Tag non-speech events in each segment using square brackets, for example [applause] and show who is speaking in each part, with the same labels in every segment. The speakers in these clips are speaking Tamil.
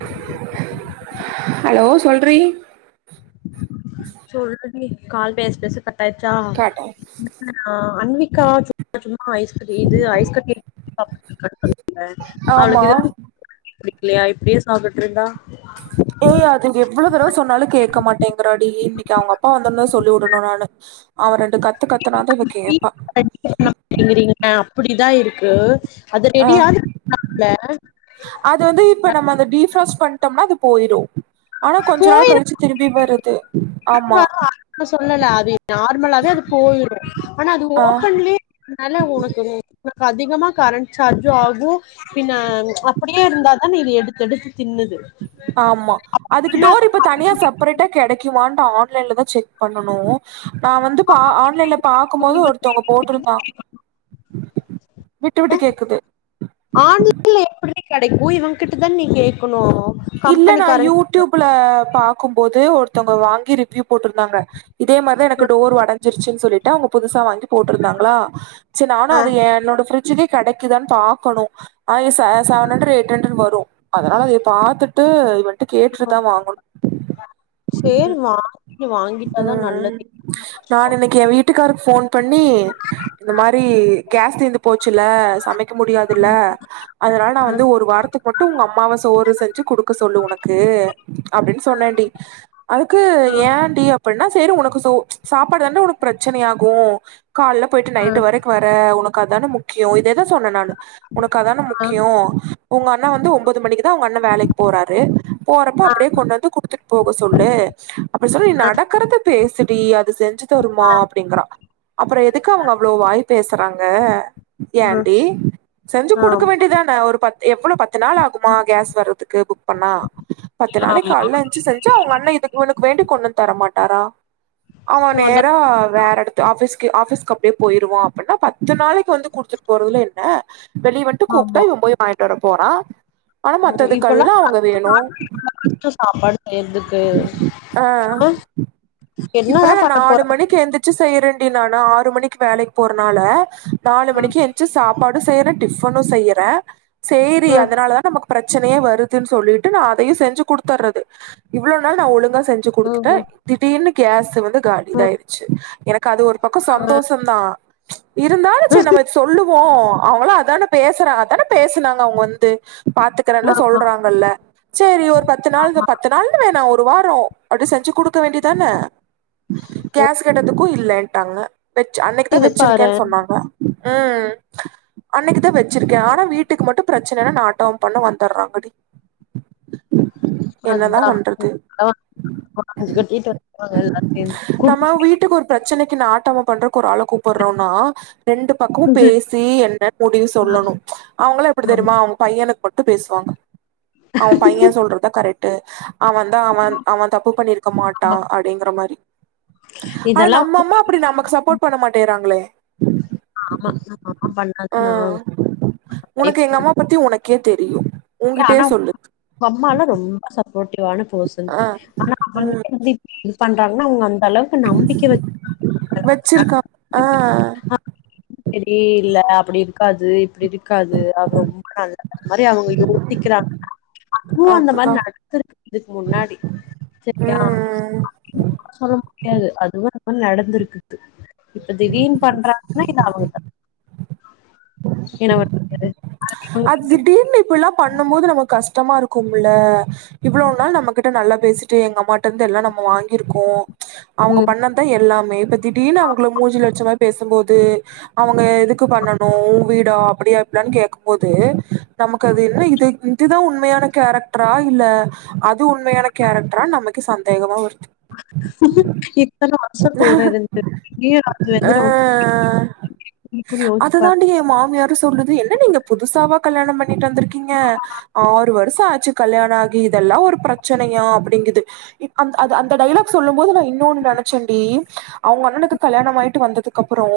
Speaker 1: [unintelligible] [inaudible] ஹலோ சொல்றீ
Speaker 2: சொல்லு நீ கால் பேச பேச க டாயிருச்சா [inaudible]
Speaker 1: காட்டே
Speaker 2: ஆன்வி [unintelligible] ஆ ஐஸ் கட்டி இது ஐஸ் கட்டி
Speaker 1: ஆமா
Speaker 2: [unintelligible] இல்லையா இப்டியே சாப்பிட்டு இருந்தா
Speaker 1: எ அதுங்க எப் இவ்வளவு தடவை சொன்னாலு கேட்க மாட்டேங்குறாடி இன்னைக்கி அவங்க அப்பா வந்தோடானே சொல்லி வுடணு நானு அவர் ரெ கத்து கத்துனாதா இவ கேப்பா
Speaker 2: அப்டிதா இருக்கு அது
Speaker 1: அஹ
Speaker 2: ரெடியாவது
Speaker 1: அது வந்து இப்ப நம்ம அத டீ ப்ராஸ்ட் பண்ணிட்டோம்னா அது போய்ரு ஆனா கொஞ்ச நாள் கழிச்சு திரும்பி வருது ஆமா
Speaker 2: [unintelligible] இல்லல அது நார்மலாவே அது போயிடு ஆனா அது
Speaker 1: ஆ
Speaker 2: ஓபன்லே அதனால உனக்கு உனக்கு அதிகமா கரண்ட் சார்ஜும் ஆகும் பின்ன அப்டியே இருந்தா தானே இது எடுத்து எடுத்து தின்னுது
Speaker 1: ஆமா அதுக்கு
Speaker 2: ஆனா
Speaker 1: டோர் இப்ப தனியா செப்பரேட்டா கெடைக்குமான்டு ஆன் ஆன்லைன்ல தா செக் பண்ணனு நா வந்து பா ஆன்லைன்ல பாக்கும்போது ஒருத்தவங்க போட்டிருந்தா விட்டு விட்டு கேக்குது
Speaker 2: கடைக்கு போய் இவங்க கிட்டததா நி கேக்கு
Speaker 1: இல்ல நா யூடியூப்ல பாக்கும்போது ஒரு த்தங்க வாங்கி ரிவ்யூ போட்ருந்தாங்க இதே மாரி தா எனக்கு டோர் ஒடஞ்சிரு ச்சின் சொல்லிட்டு அவங்க புதுசா வாங்கி போட்ருந்தாங்களா சேரி நானு
Speaker 2: ஆ
Speaker 1: அத என்னோட ஃப்ரிட் ஜுக்கு கெடைக்குதான் பாக்கணு ஆய செ செவன் ஹண்ட்ரட் எய்ட் ஹண்ட்ரட் வரு அதனால அதய பாத்துட்டு இவன் ட்ட கேட்டுட்டு தா வாங்கணு
Speaker 2: சேரி
Speaker 1: உம்
Speaker 2: வாங்கி வாங்கிட்டாதா
Speaker 1: உம்
Speaker 2: நல்லது
Speaker 1: நான் இன்னிக்கு எ வீட்டுக்காரர் ஃபோன் பண்ணி இந்த மாரி கேஸ் தீந்து போச்சுல்ல சமைக்க முடியாதுல்ல அதனால நா வந்து ஒரு வாரத்துக்கு மட்டும் உங்கம் சோறு செஞ்சு குடுக்க சொல்லு உனக்கு அப்டின்னு சொன்னேன்டி அதுக்கு ஏன்டி அப்டின்னா செரி உனக்கு ச சாப்பாடுதான உனக்கு பிரச்சனையாகும் கால்ல போயிட்டு நைட்டு வரைக்கு வர உனக் க்கு அதான முக்கியோ எத சொன்னே நானு உனக்கு அதான
Speaker 2: ஆ
Speaker 1: முக்கியோ உங்க அண்ண வந்து ஒம் ஒம்போது மணிக்கு தா உங்க அண்ண வேலைக்கு போறாரு போறப்ப அப்படியே கொண்டு வந்து குடுத்துட்டு போக சொல்லு அப்டி சொல்லி நீ நடக்கறத பேசடி அது செஞ்சு தருமா அப்டிங்கறா அப்பறம் எதுக்கு அவங்க அவ்ளோ வாய் பேசுறாங்க
Speaker 2: ஆ
Speaker 1: ஏன்டி செஞ்சு குடுக்க
Speaker 2: ஆமா
Speaker 1: வேண்டிதான ஒரு பத்து எவ்ளோ பத்து நாள் ஆக மா கேஸ் வர்றதுக்கு புக் பண்ணா பத்து நாளைக்கு காலைல ஏஞ்சி செஞ்சா அவங்க அண்ண இதுக்கு உனக்கு வேண்டி கொண்டந்து தரமாட் ட்டாரா அவ
Speaker 2: அதா
Speaker 1: நேரா வேற எடத்து ஆபீஸ்க் க்கு ஆபீஸ்க்கு அப்டியே போயிருவா அப்பன்னா பத்து நாளைக்கு வந்து குடுத்துட்டு போறதுல என்ன வெளி வண்ட்டு கூப்டா இவ போய் வாங் ட்டு வர போறா
Speaker 2: ஓ இப்ப எல்லா [inaudible] சாப்பாடு செய்யறதுக்கு
Speaker 1: ஆஹ்
Speaker 2: ஆ என்னதா
Speaker 1: இப்பல்லா நா
Speaker 2: பண்ண போற
Speaker 1: நாலு மணிக்கு எந்திரிச்சு செய்றேன் ஏனா நா ஆறு மணிக்கு வேலைக்கு போறனால நாலு
Speaker 2: ம்
Speaker 1: மணிக்கு எந்திச்சு சாப்பாடு செய்றே டிஃபனு செய்யறே சேரி
Speaker 2: ம்
Speaker 1: அதனால தா நமக்கு ப்ரச்சனையே வருதுன் சொல்லிட்டு நா அதையு செஞ்சு குடுத்தர்றது இவ்ள நாள் நா ஒழுங்கா செஞ்சு
Speaker 2: ம்
Speaker 1: குடுத்துட்ட
Speaker 2: ம்
Speaker 1: திடீர்னு கேஸ வந்து காலி
Speaker 2: ம்
Speaker 1: இதாயிட்ச்சு எனக்கு அது ஒரு பக்கொ சந்தோஷந்தா இருந்தாலு சேர் நம்ம சொல்லு போ அவுங்களு அதான பேசுறா அதான பேசுனாங்க அவுங்க வந்து பாத்துக்குறன்ல
Speaker 2: ஆமா
Speaker 1: சொல்றாங்கல்ல சேரி ஒரு பத்து நாள் த பத் வேணா ஒரு வாரோ அவ்டி செஞ்சு குடு வேண்டிதான
Speaker 2: ஓ,
Speaker 1: கேஸ் கேட்டதுக்கு இல் இல்லேன்ட்டாங்க வெச் அன்னக்தா
Speaker 2: இது பாரே
Speaker 1: வெச்சிருக்கேன் சொன்னாங்க ம் அன்னக்குதா வெ சிருக்கே ஆனா வீட்டுக்கு மட்டு ப்ரச்சனன்னா நாட்டவு பண்ண வந்தற்றாங்கடி
Speaker 2: அத்தா [inaudible]
Speaker 1: நாட்டமா பண்றக்கு ஒரு ஆள கூப்பற்றோனா ரெண்டு பக்கவு பேசி என்னன் முடிவு சொல்லணு அவுங்களா எப்படி
Speaker 2: குடும்பம்
Speaker 1: தெரியுமா அவுங் பையனுக் பொட்டு பேஸ்வாங்க அவு பைய சொல்றத்தா கரைட் ட்டு அவந்தா அவ அவ தப்பு பண்ணிருக்க மாட்டா அப்பிடிங்கிற மாரி ஆனா
Speaker 2: இதெல்லா
Speaker 1: நம்ம அம்மா அப்டி நமக்கு சப்போர்ட் பண்ண மாட்டேறாங்களே
Speaker 2: ஆமா ஆ
Speaker 1: அ உனக்கு எங்க அம்மா பத்தி உனக்கே தெரியு
Speaker 2: ஏ
Speaker 1: உங்கிட்டயே
Speaker 2: ஆனா
Speaker 1: சொல்லுது
Speaker 2: உங்க அம்மாலா ரொம்ப ச ப்போட்டிவான பர்சன்
Speaker 1: ஆ
Speaker 2: ஆனா அவங்கிட்ட வந்து [inaudible] பண்றாங்னா அவங்க அளவுக்கு நம்பிக்கை வச்சு
Speaker 1: வெச்சிருக்கா ஆ
Speaker 2: செரியே இல்ல அப்டி இருக்காது இப்டி இருக்காது அவ ரொம்ப நல்லவ மாரி அவ [inaudible] இப்பவு அந்த மாரி
Speaker 1: அதுதா
Speaker 2: நடந்துருக்கு இதுக்கு முன்னாடி செரியா
Speaker 1: ம்
Speaker 2: சொல்ல முடியாது அதுவு நடந்துருக்குது இப்ப திடீர்ன் பண்றாங்கனா இது அவுங்கதா என்ன வது [unintelligible]
Speaker 1: அது திடீர்னு இப்ப எல்லா பண்ண பண்ணும் போது நமக்கு கஷ்டமா இருக்கும்ல இவ்ளவு நாள் நம்ம கிட்ட நல்லா பேசிட்டு டேய் எங்க அம்மா கிட்ட இருந்து எல்லா நம்ம வாங்கியிருக்கோம் ப்ச் அவங்க
Speaker 2: ம்
Speaker 1: பண்ண தான் எல்லாமே இப்ப திடீனு அவங்கள மூஞ்சு லட்சமாரி பேசு ம் போது அவங்க எதுக்கு பண்ணனும் வீடா அப்படியா இப்படியானு கே போது நமக்கு அது என்ன இது இதுதான் உண்மையான கேரக்டரா இல்ல அது உண்மையான கேரக்டரா நமக்கு சந்தேகமா வரு
Speaker 2: இத்தன வருச கூட இருந்து
Speaker 1: ஆ
Speaker 2: [unintelligible] யோசிச்சு
Speaker 1: அத
Speaker 2: பாரு
Speaker 1: தாண்டி என் மாமியாரும் சொல்லுது. "என்ன நீங்க புதுசாவா கல்யாணம் பண்ணிட்டு வந்திருக்கீங்க ஆறு வருஷம் ஆச்சு கல்யாணம் ஆகி இதெல்லா ஒரு பிரச்சனையா அப்படிங்குது அந்த அ அந்த டைலாக் சொல்லும் போது நான் இன்னொன்னு நினைச்சேன்டி அவங்க அண்ணனுக்கு கல்யாணம் ஆயிட்டு வந்ததுக்கு அப்புறம்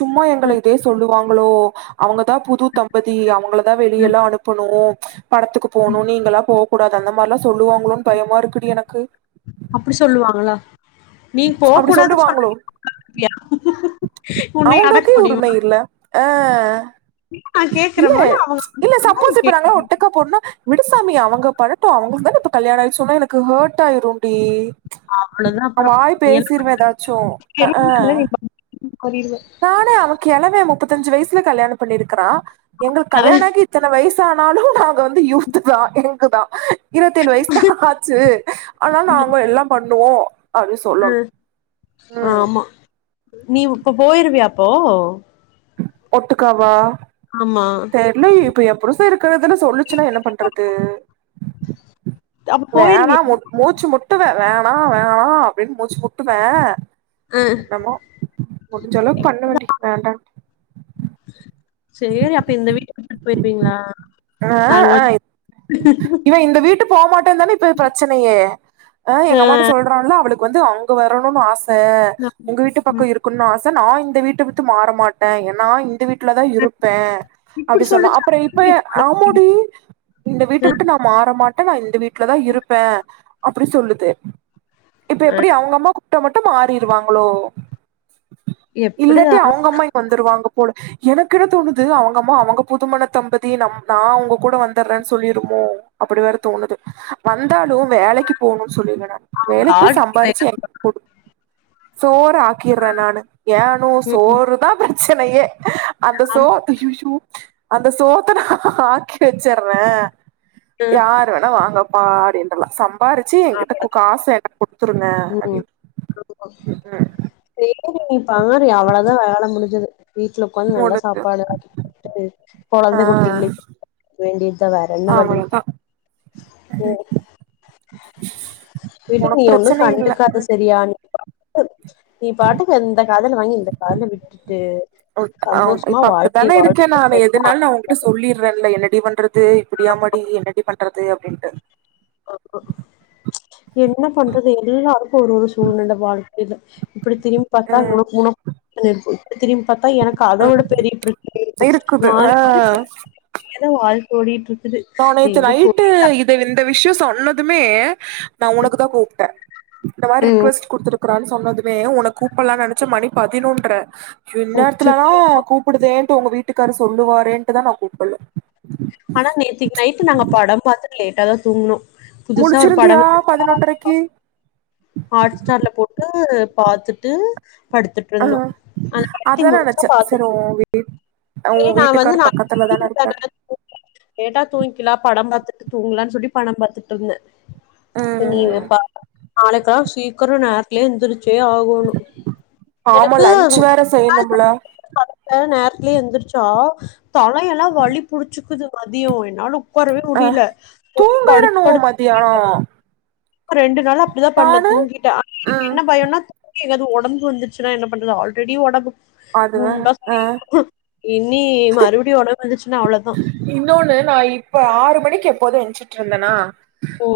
Speaker 1: சும்மா எங்களை இதே சொல்லுவாங்க [unintelligible] அவங்க த புதுத்தம் பதி அவங்களதான் வெளிய எல்லா அனுப்பணும் படத்துக்கு போணும் நீங்களாம் போ கூடாது அந்த மாரிலா சொல்லுவாங்களோன்னு பயமா இருக்குடி எனக்கு
Speaker 2: அப்படி சொல்லுவாங்களா நீ
Speaker 1: அப்டி
Speaker 2: போக்கூடாதுன்னு சொன்ன
Speaker 1: சொல்லுவாங்களோ
Speaker 2: கேப்பியா? உன்னைய அடக்க
Speaker 1: அவங்களுக்கே
Speaker 2: முடியுமா?
Speaker 1: உரிமை இல்ல அஹ்
Speaker 2: நா
Speaker 1: இல்ல
Speaker 2: கேக்குறமோன்னு அவங்க
Speaker 1: இல்ல
Speaker 2: சொன்னா நீ
Speaker 1: சப்போஸ் இப்ப
Speaker 2: கேக்கணு
Speaker 1: நாங்கள ஒட்டக்கா போனோன்னா விடுசாமி அவங்க படட்டும் அவங்களுக்கு தானே இப்போ கல்யாண ஆயிடுச்சோன்னா எனக்கு ஹர்ட் ஆயிரும் டி
Speaker 2: ஆஹ்
Speaker 1: நா வாய் பேசிருவேன் ஏதாச்சும் ஹக்ஹ
Speaker 2: எதுவுமே இல்ல நீ பாட்டுக்கு மாறிடுவ
Speaker 1: நானே அவ கிளவ முப்பத்தஞ்சு வயசுல கல்யாணம் பண்ணிரு ருக்குறான் எங்களுக்கு கல்யாண ஆகி இத்தனை வயசு வயசானாலும் நாங்க வந்து யூத்து தான் எங்கு தான் இருபத்தேழு வயசு தான் ஆச்சு ஆனா நாங்க எல்லா பண்ணுவோம் அப்டினு சொல்லனும்
Speaker 2: ம்
Speaker 1: ம்ம்ம்
Speaker 2: ஆமா நீ இப்ப போயிருவியாப்போ
Speaker 1: ஒட்டுக்காவா
Speaker 2: ஆமா
Speaker 1: தெர்லயே இப்ப எபுருச இருக்கிறதுல சொல்லுச்சுன்னா என்ன பண்றது
Speaker 2: அப்ப போயிருவியா
Speaker 1: வேணாம் மூச் மூச்சு முட்டுவே வேணாம் வேணாம் அப்டின்னு மூச்சு முட்டுவேன்
Speaker 2: ஆ
Speaker 1: என்னமோ முடிஞ்ச அளவு பண்ணு வேண்டி வேண்டாட்டு
Speaker 2: [inaudible] அப்ப இந்த வீட்ட விட்டுட்டு போயிருவீங்களா
Speaker 1: ஆஹ்
Speaker 2: நாங்க வந்து
Speaker 1: ஆய் இவன் இந்த வீட்டு போமாட்டேன்னு தானே இப்ப பிரச்சனையே ஆஹ் எங்க அம்மாட்ட சொல்ரான்ல அவள வந்து அவங்க வரணும்னு ஆச
Speaker 2: ஆ
Speaker 1: உங்க வீட்டு
Speaker 2: ம்
Speaker 1: பக்கம் இருக்குனு ஆச தான ச நான் இந்த வீட்டை விட்டு மாற மாட்டேன் ஏன்னா இந்த வீட்டு ந்த வீட்ல தான் இருப் இருப்பேன் அப்டி
Speaker 2: இப்டி
Speaker 1: சொன்னா
Speaker 2: சொல்லுச்சா
Speaker 1: அப்றம் இப்ப ஆமோடி இந்த வீட்டை விட்டு நான் மாற மாட்ட இந்த வீட்டு வீட்ல தான் இருப்பேன் அப்படி சொல்லுது இப்ப எப்டி அவங்க அம்மாக்கு முட்ட மட்டும் மாறிரு வாங்களோ இல்லட்டி
Speaker 2: எப்டிதானு
Speaker 1: அவங்க அம்மா இங்க வந்துருவாங்க போல எனக்குனு தோணுது அவங்க அம்மா அவங்க புதுமண தம்பதி நம் நான் அவங்க கூட வந்துறேன்னு சொல்லிருமோ அப்டி வேற தோணுது வந்து இருந்தாலும் வேலைக்கு போணும்னு சொல்றாங்க வேலைக்கு போய் சம்பாரிச்சு எனக் குடுக் சோற ஆக்கிறன் நானு ஏணு சோறுதான் ப ச்செனையே
Speaker 2: ஆமா
Speaker 1: சோத் ஐயையோ அந்த சோத்து நா ஆக்கி பிச்சிறேன் யாரு வேணா வாங்கப்பா அப்டினு ல்ல சம் சம்பாரிச்சு எ கிட்ட காச என்கிட்ட குடுத்ருங்க
Speaker 2: ம்
Speaker 1: அப்டின்னு
Speaker 2: செரி நீப்பாரு அவ்வளவுதான் வேலை முடிஞ்சது வீட்ல உட்காந்து நல்லா
Speaker 1: முடிஞ்சு
Speaker 2: சாப்ட்டு
Speaker 1: ஆ
Speaker 2: கொழந்த குட்டிகலை பாத்துக்க வேண்டியத்தான் வேற என்ன வழி
Speaker 1: அவ்வளவுதா
Speaker 2: உ விடு நீ
Speaker 1: உனக்கு
Speaker 2: ஒண்ணு
Speaker 1: பிரச்சனை
Speaker 2: கண்டுக்காத சரியா நீ அ காதுல விட்டுட்டு
Speaker 1: ஆ
Speaker 2: சந்தோஷமா
Speaker 1: இப்ப
Speaker 2: வாழ்க்கைய
Speaker 1: அப்படித்தானே இருக்கேன் நான்னு
Speaker 2: வாழ்
Speaker 1: எதனால நான் உங்கிட்ட சொல்லிடுறேன்ல என்னடி பண்றது இப்படியா மடி என்னடி பண்றது இண்ட்டு
Speaker 2: என்ன பண்றது எல்லாருக்கும் ஒரு ஒரு சூழ்நில வாழ்க்கையில இப்படி திரும்பி பாத்தா
Speaker 1: ம்
Speaker 2: உனக் முன பண்ணிற்து திரும் பாத்தா எனக்கு அதோட பெரிய பிரச்சனை இருக்கும்
Speaker 1: இருக்குது
Speaker 2: மாரி
Speaker 1: ஆ
Speaker 2: மாரி ஏதோ வாழ் ஓடிட்ருக்
Speaker 1: நா நேத்து நைட்டு இது இந்த விஷயம் சொன்ன துமே நா உனக்கு தா கூப்பிட்டே இந்த மாதி
Speaker 2: ம்
Speaker 1: ரிக்வஸ்ட் குடுத்துருக்றான் சொன்னதுமே உன கூப்பல்லா நெனைச்சே மணி பதினொன்ற
Speaker 2: அச்சச்சோ
Speaker 1: இந்நேரத்துலல்லா கூப்பிடுதேன் உங்க வீட்டுக்காரு சொல்லுவாரேன்டுதா நா கூப்பல
Speaker 2: ஆனா நேத்திக்கு நைட்டு நாங்க படம் பாத்த லேட்டா தா தூங்னோ
Speaker 1: முழிச்சிருந்தியா பதினொன்றரைக்கு
Speaker 2: ஹாட் ஸ்டார்ல போட்டு பாத்துட்டு படுத்துட்டு
Speaker 1: ஆ
Speaker 2: இருந்தோ அந்த
Speaker 1: அதா நெனச்சே சரி உ வீ உ
Speaker 2: [inaudible] நா வந்து
Speaker 1: வீட்டுக்காரு
Speaker 2: நா
Speaker 1: பக்கத்துல தான இருக்காரு
Speaker 2: லேட்டா தூங்கிக்ளா படோ பாத்து [unintelligible] தூங்குளா சொல்லி படோ பாத்துட்டு இருந்தே நீங்க
Speaker 1: ம்
Speaker 2: [inaudible] நாளைக் தா சீக்கரோ நேரத்துலியே எந்துருச் சே ஆகணு
Speaker 1: ஆமா
Speaker 2: எனக்கு
Speaker 1: லன்ச்
Speaker 2: [inaudible]
Speaker 1: வேற செய்யணும்ல
Speaker 2: நேர் [unintelligible] எந்திரிச்சா தலையெல்லா வலி புடிச்சிக்குது மதியோ என்னால உட்காரவே
Speaker 1: ஆஹ்
Speaker 2: முடியல. படுத்து
Speaker 1: தூங்கறணு
Speaker 2: படுத்து
Speaker 1: மத்தியானோ
Speaker 2: ரெண்டு நாளா அப்டிதா பண்ண
Speaker 1: நானு
Speaker 2: தூங்கிட்டே ஆனா எனக்கு
Speaker 1: ம்
Speaker 2: என்ன பயம்னா [inaudible] எதாவ்து ஒடம்பு வந்துச்சுன்னா என்ன பண்றது ஆல்ரெடி ஒடம்பு
Speaker 1: அதுவ
Speaker 2: குண்டா
Speaker 1: ஆஹ்
Speaker 2: சுருங்கிருக்கும். இனி மறுபுடியு ஒட வந்துச்சு
Speaker 1: இன்னொன்னு நா இப் இப்ப ஆறு மணிக்கு எப்போதும் என்சிட்டு இருந்தேனா
Speaker 2: ஓ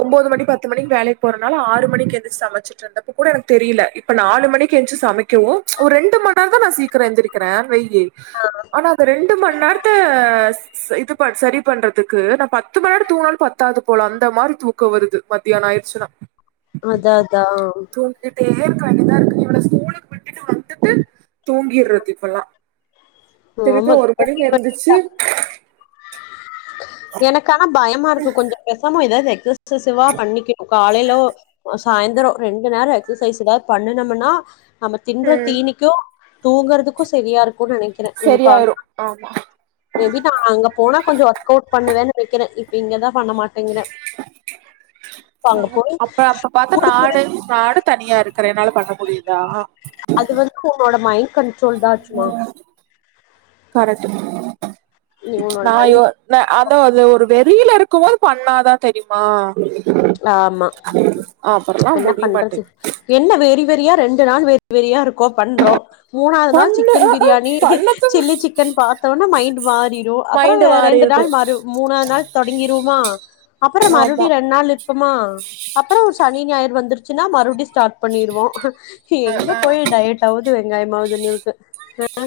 Speaker 1: ஒன்பது மணி பத்து பத்து மணிக்கு வேலைக்கு போறனால ஆறு மணிக்கு எந்திரிச்சு சமைச்சுட்டு இருந்தப்பக் கூட எனக்கு தெரில இப்போ நாலு மணிக்கு எந்திரிச்சு சமைக்கவும் ஒரு ரெண்டு மண்ணேராம் நான் சீக்கிரம் நா எந்திரிக்கிறேன் வேயு ஆனா அத் ரெண்டு மண் நேரம் இது ப சரி பண்றதுக்கு நான் பத்து பத்து மண்நேரம் தூக்ணாளும் பத்தாது போல அந்த மாதிரி தூக்கம் வருது மத்தியானம் ஆயிடுச்சுனா
Speaker 2: அதான் அதான்
Speaker 1: தேற்கண்ணிதான் இருக்கு இவள ஸ்கூலுக்கு விட்டுட்டு வந்துட்டு தூங்கிடுறது இப்பல்லாம் திருப்பி
Speaker 2: ஆமா
Speaker 1: ஒரு மணிக்கு
Speaker 2: தூக்கம்.
Speaker 1: இருந்துச்சு
Speaker 2: எனக்கன இருக்கு கொஞ்சம் கசமும் இதத [unintelligible] சிவா பண்ணிக்க காலையில சாயந்தரம் ரெண்டு நேரம் எக்சசைஸ் ஏதாவது பண்ணனமுனா நம்ம
Speaker 1: ம்
Speaker 2: தின்றதீனிக்கும் தூங்குறதுக்கும் சரியா இருக்கும் நினைக்கிறேன் இன்
Speaker 1: சரியாயிரு ஆமா
Speaker 2: அங்க போனா கொஞ்சம் ஒர்க அவுட்பண்ண நினைக்கிறேன் இப்ப இங்கதான் பண்ண மாட்டேங்கிறன்
Speaker 1: அப்ப அப்ப பாத்தா காடு நாடு தனியா இருக்கு கிறையனால பண்ண முடியுதாஹ
Speaker 2: அது வந்து ஹூனோட மைன் கண்டரோல்தான்ச்சுமா
Speaker 1: கரட்ட
Speaker 2: நீ உன்னோட
Speaker 1: நான்யயோ
Speaker 2: மைண்ட்
Speaker 1: ந அதான் அது ஒரு வெளியில இருக்கும்போது பண்ணாதான் தெரியுமா
Speaker 2: ஆமா
Speaker 1: அப்பறல்லா
Speaker 2: என்ன பண்றது ச
Speaker 1: முடியமாட்டேங்குது
Speaker 2: என்ன வேறி பெறியா ரெண்டு நாள் வேறு வெரியா இருக்கும் பண்றோம் மூணாவது நாள்
Speaker 1: பண்ணு
Speaker 2: சிக்கன்
Speaker 1: அ ஆ
Speaker 2: பிரியாணி
Speaker 1: பண்ணதுக்கு
Speaker 2: சில்லி சிக்கன் பார்த்தோனே மைண்ட் மாறிரும் அப்புறம்
Speaker 1: மைண்ட்
Speaker 2: ரெண்டு
Speaker 1: மாறிடுது
Speaker 2: நாள் ம மூணாவது நாள் தொடங்கிருவமா அப்புறம்
Speaker 1: ஆமா
Speaker 2: மறுபடியும் ரெ இருப்பமா அப்புறம் ஒரு சனி ஞாயிறு வந்துருச்சுன்னா மறுபடியும் ஸ்டார்ட் பண்ணிருவோம் எங்க போய் டயட் ஆகுது வெங்காயமாவதுண்ண இருக்குஹ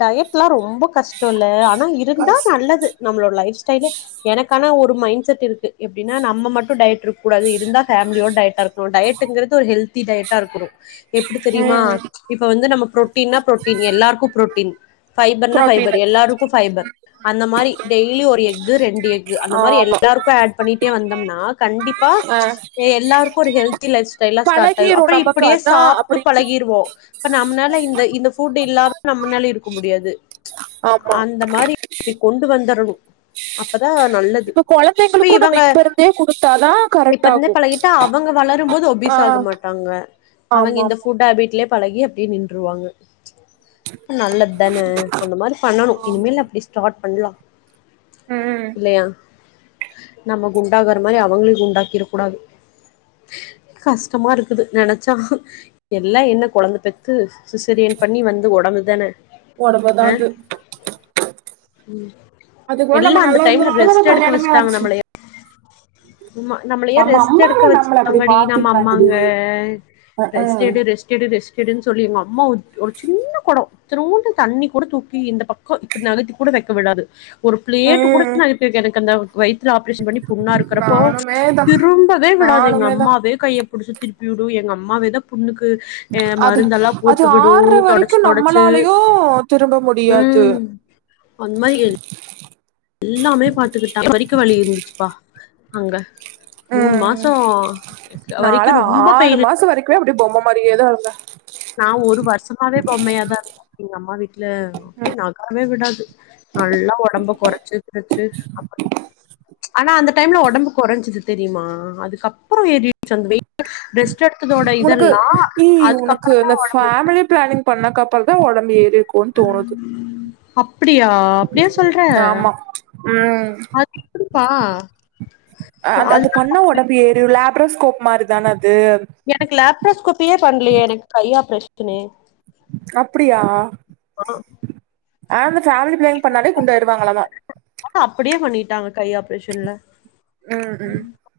Speaker 2: டயட்லாம் ரோ ரொம்ப கஷ்டம் இல்ல ஆனா இருந்தா
Speaker 1: கஷ்டோ
Speaker 2: நல்லது நம்மளோட லைப் ஸ்டை எனக்கான ஒரு மைண்ட் செட் இருக்கு எப்டினா நம்ம மட்டும் ட்யட் இருக்க கூடாது இருந்தா ஃபேமலியோட டயட்டா இருக்கும் டயட்ங்கிறது ஒருஹெ்ள் தி டயட்டா இருக்கிறோம் எப்படி தெரியுமா
Speaker 1: ம்
Speaker 2: இப்ப வந்து நம்ம புரோட்டீனா புரோட்டீன் எல்லாருக்கும் குபுரோட்டின் பபைபர்னா பைபர்
Speaker 1: புரோட்டீனு
Speaker 2: எல்லாருக்கும் பைபர் அந்த மாதிரி டெய்லி ஒரு இது ரெண்டு எக் அந்த மாதிரி
Speaker 1: ஆமா
Speaker 2: எல்லாருக்கும் அட் அந்த நா கண்டிப் ப்பா
Speaker 1: ஆ
Speaker 2: எல்லாருக்கு ஒரு ஹெல்தி லைஃப் ஸ்டைல்லா ஸ்டார்ட் ஆயிடு
Speaker 1: பழகிரும்
Speaker 2: அப்புறோ
Speaker 1: நமக்கு
Speaker 2: இப்டியே
Speaker 1: அதான்
Speaker 2: சாப்ட்டு
Speaker 1: அப்டின்ட்டு
Speaker 2: பலகிடுவோ இப்ப நம்மளால இந்த இந்த ஃபுட் இல்லாம நம்மனால இருக்க முடியாது
Speaker 1: ஆமா
Speaker 2: அந்த மாரி இப்படி கொண்டு வந்துறணு அப்பதா
Speaker 1: இப்போ கொழந்தைங்க
Speaker 2: இவுங்க இப்பெருந்து
Speaker 1: ஆகு
Speaker 2: பழகிட்டா அவுங்க வளரும்போது
Speaker 1: ஆ
Speaker 2: ஒபிஸாக மாட்டாங்க
Speaker 1: ஆமா
Speaker 2: அவுங்க
Speaker 1: ஆமா
Speaker 2: இந்த ஃபுட் ஹாபிட்லயே பலகி அப்டியே நின்றுருவாங்க இப்ப நல்லது தானே அந்த மாதிரி பண்ணணு இனிமேல அப்பிடி ஸ்டார் எல்லா
Speaker 1: ம்
Speaker 2: நம்ம குண்டாகற மாதிரி அவுங்களையு குண்டாக்கிடக் கூடாது கஷ்டமாருக்குது நெனைச்சா எல்லா என்ன கொழந்த பெத்து சிசரிய பண்ணி வந்து ஒடம்புதானே
Speaker 1: ஒடம்பு தா அது
Speaker 2: உம்
Speaker 1: அது கோட நம்ம நல்லாருந்ததுனால தானே நம்ம கல்யணமே
Speaker 2: தாங்கமுளையே ம்மா நம்மளயே
Speaker 1: நம்ம
Speaker 2: ரெஸ்ட்
Speaker 1: அம்மாங்க
Speaker 2: எடுக்க
Speaker 1: நம்மள அப்டி
Speaker 2: வெச்சாங்காடி நம்ம
Speaker 1: பாத்துக்கிட்டாங்கடி
Speaker 2: அம்மாங்க
Speaker 1: அஹ்
Speaker 2: ரெஸ்ட்டெடு
Speaker 1: அஹ்
Speaker 2: ரெஸ்டெடு ரெஸ்டெடுன்னு சொல்லி எங்க அம்மா ஒரு சின்ன கொடோ இத்தனோண்டு தண்ணி கூட தூக்கி இந்த பக்கோ இப்புடி நகத்திக்கூட வைக்க விடாது ஒரு பிளேட் கூட
Speaker 1: ம்
Speaker 2: நகத்தி வைக்காதுங்க அந்த வய்துல்ல ஆப்ரேஷன் பண்ணி புண்ணாருக்குறப் இப்போ
Speaker 1: நானுமேதா
Speaker 2: திரும்பவே விடாது எங்க
Speaker 1: நானுமேதா
Speaker 2: அம்மாவே கைய புடிச்சி திருப் டு எங்க அம்மாவேதா புண்ணுக்கு அஹ்
Speaker 1: அது
Speaker 2: மருந்தெல்லா
Speaker 1: அது
Speaker 2: போட்டு விடு
Speaker 1: ஆர்ற
Speaker 2: தொடச்சு
Speaker 1: வரைக்கு
Speaker 2: தொடுடச்சு
Speaker 1: நம்மளாலயு திரும்ப முடியாது
Speaker 2: உஹம் அந்த மாரி எல்லாமே பாத்துக்கிட்டா [inaudible] பறிக்க வலி இருந்துச்சுப்பா அங்க
Speaker 1: அஹ் அஹ்
Speaker 2: மாசம்
Speaker 1: நாள
Speaker 2: வரைக்கும் ரொம்ப
Speaker 1: ஆறு
Speaker 2: பெயின்
Speaker 1: மாசோ வரைக்குமே அப்டியே பொம்ம மாரியேதா இருந்த
Speaker 2: நா ஒரு வருஷமாவே பொம்மையாதா இருந்த எங்க அம்மா வீட்ல அப்டியே நகரவே விடாது நல்லா ஒடம்பு குறைஞ்சி கிருச்சு அப்ப ஆனா அந்த டைம்ல ஒடம்பு குறைஞ்சது தெரியுமா அதுக்கப்பறோ ஏறிருச்சு அந்த வெய் [inaudible] டுத்ததோட இதெல்லா அது
Speaker 1: க்கு நபேமிலி பிளானிங் பண்ணக்க அப்புறம் தான் உடம்பு ஏறி ஒன் தோணுது
Speaker 2: அப்படியா? அப்படியா சொல்ற?
Speaker 1: ஆமா உம்
Speaker 2: அது எப்படிப்பா?
Speaker 1: அது
Speaker 2: அதுதான்
Speaker 1: பண்ண உடம்பு ஏரியுளப் அப்ரோஸ்கோப் மாரி தான அது
Speaker 2: எனக்கு லேப்ராஸ்கோபியே பண்லயே எனக்கு கை ஆப்ரஷன் க்கினு
Speaker 1: அப்படியா ஆமா ஃபேமிலிபிளானிங் பண்ணாளே குண்டாய்டுவாங்களா மா
Speaker 2: ஆ அப்படியே பண்ணிட்டாங்க கை ஆப்ரேஷன்ல
Speaker 1: ம் ம்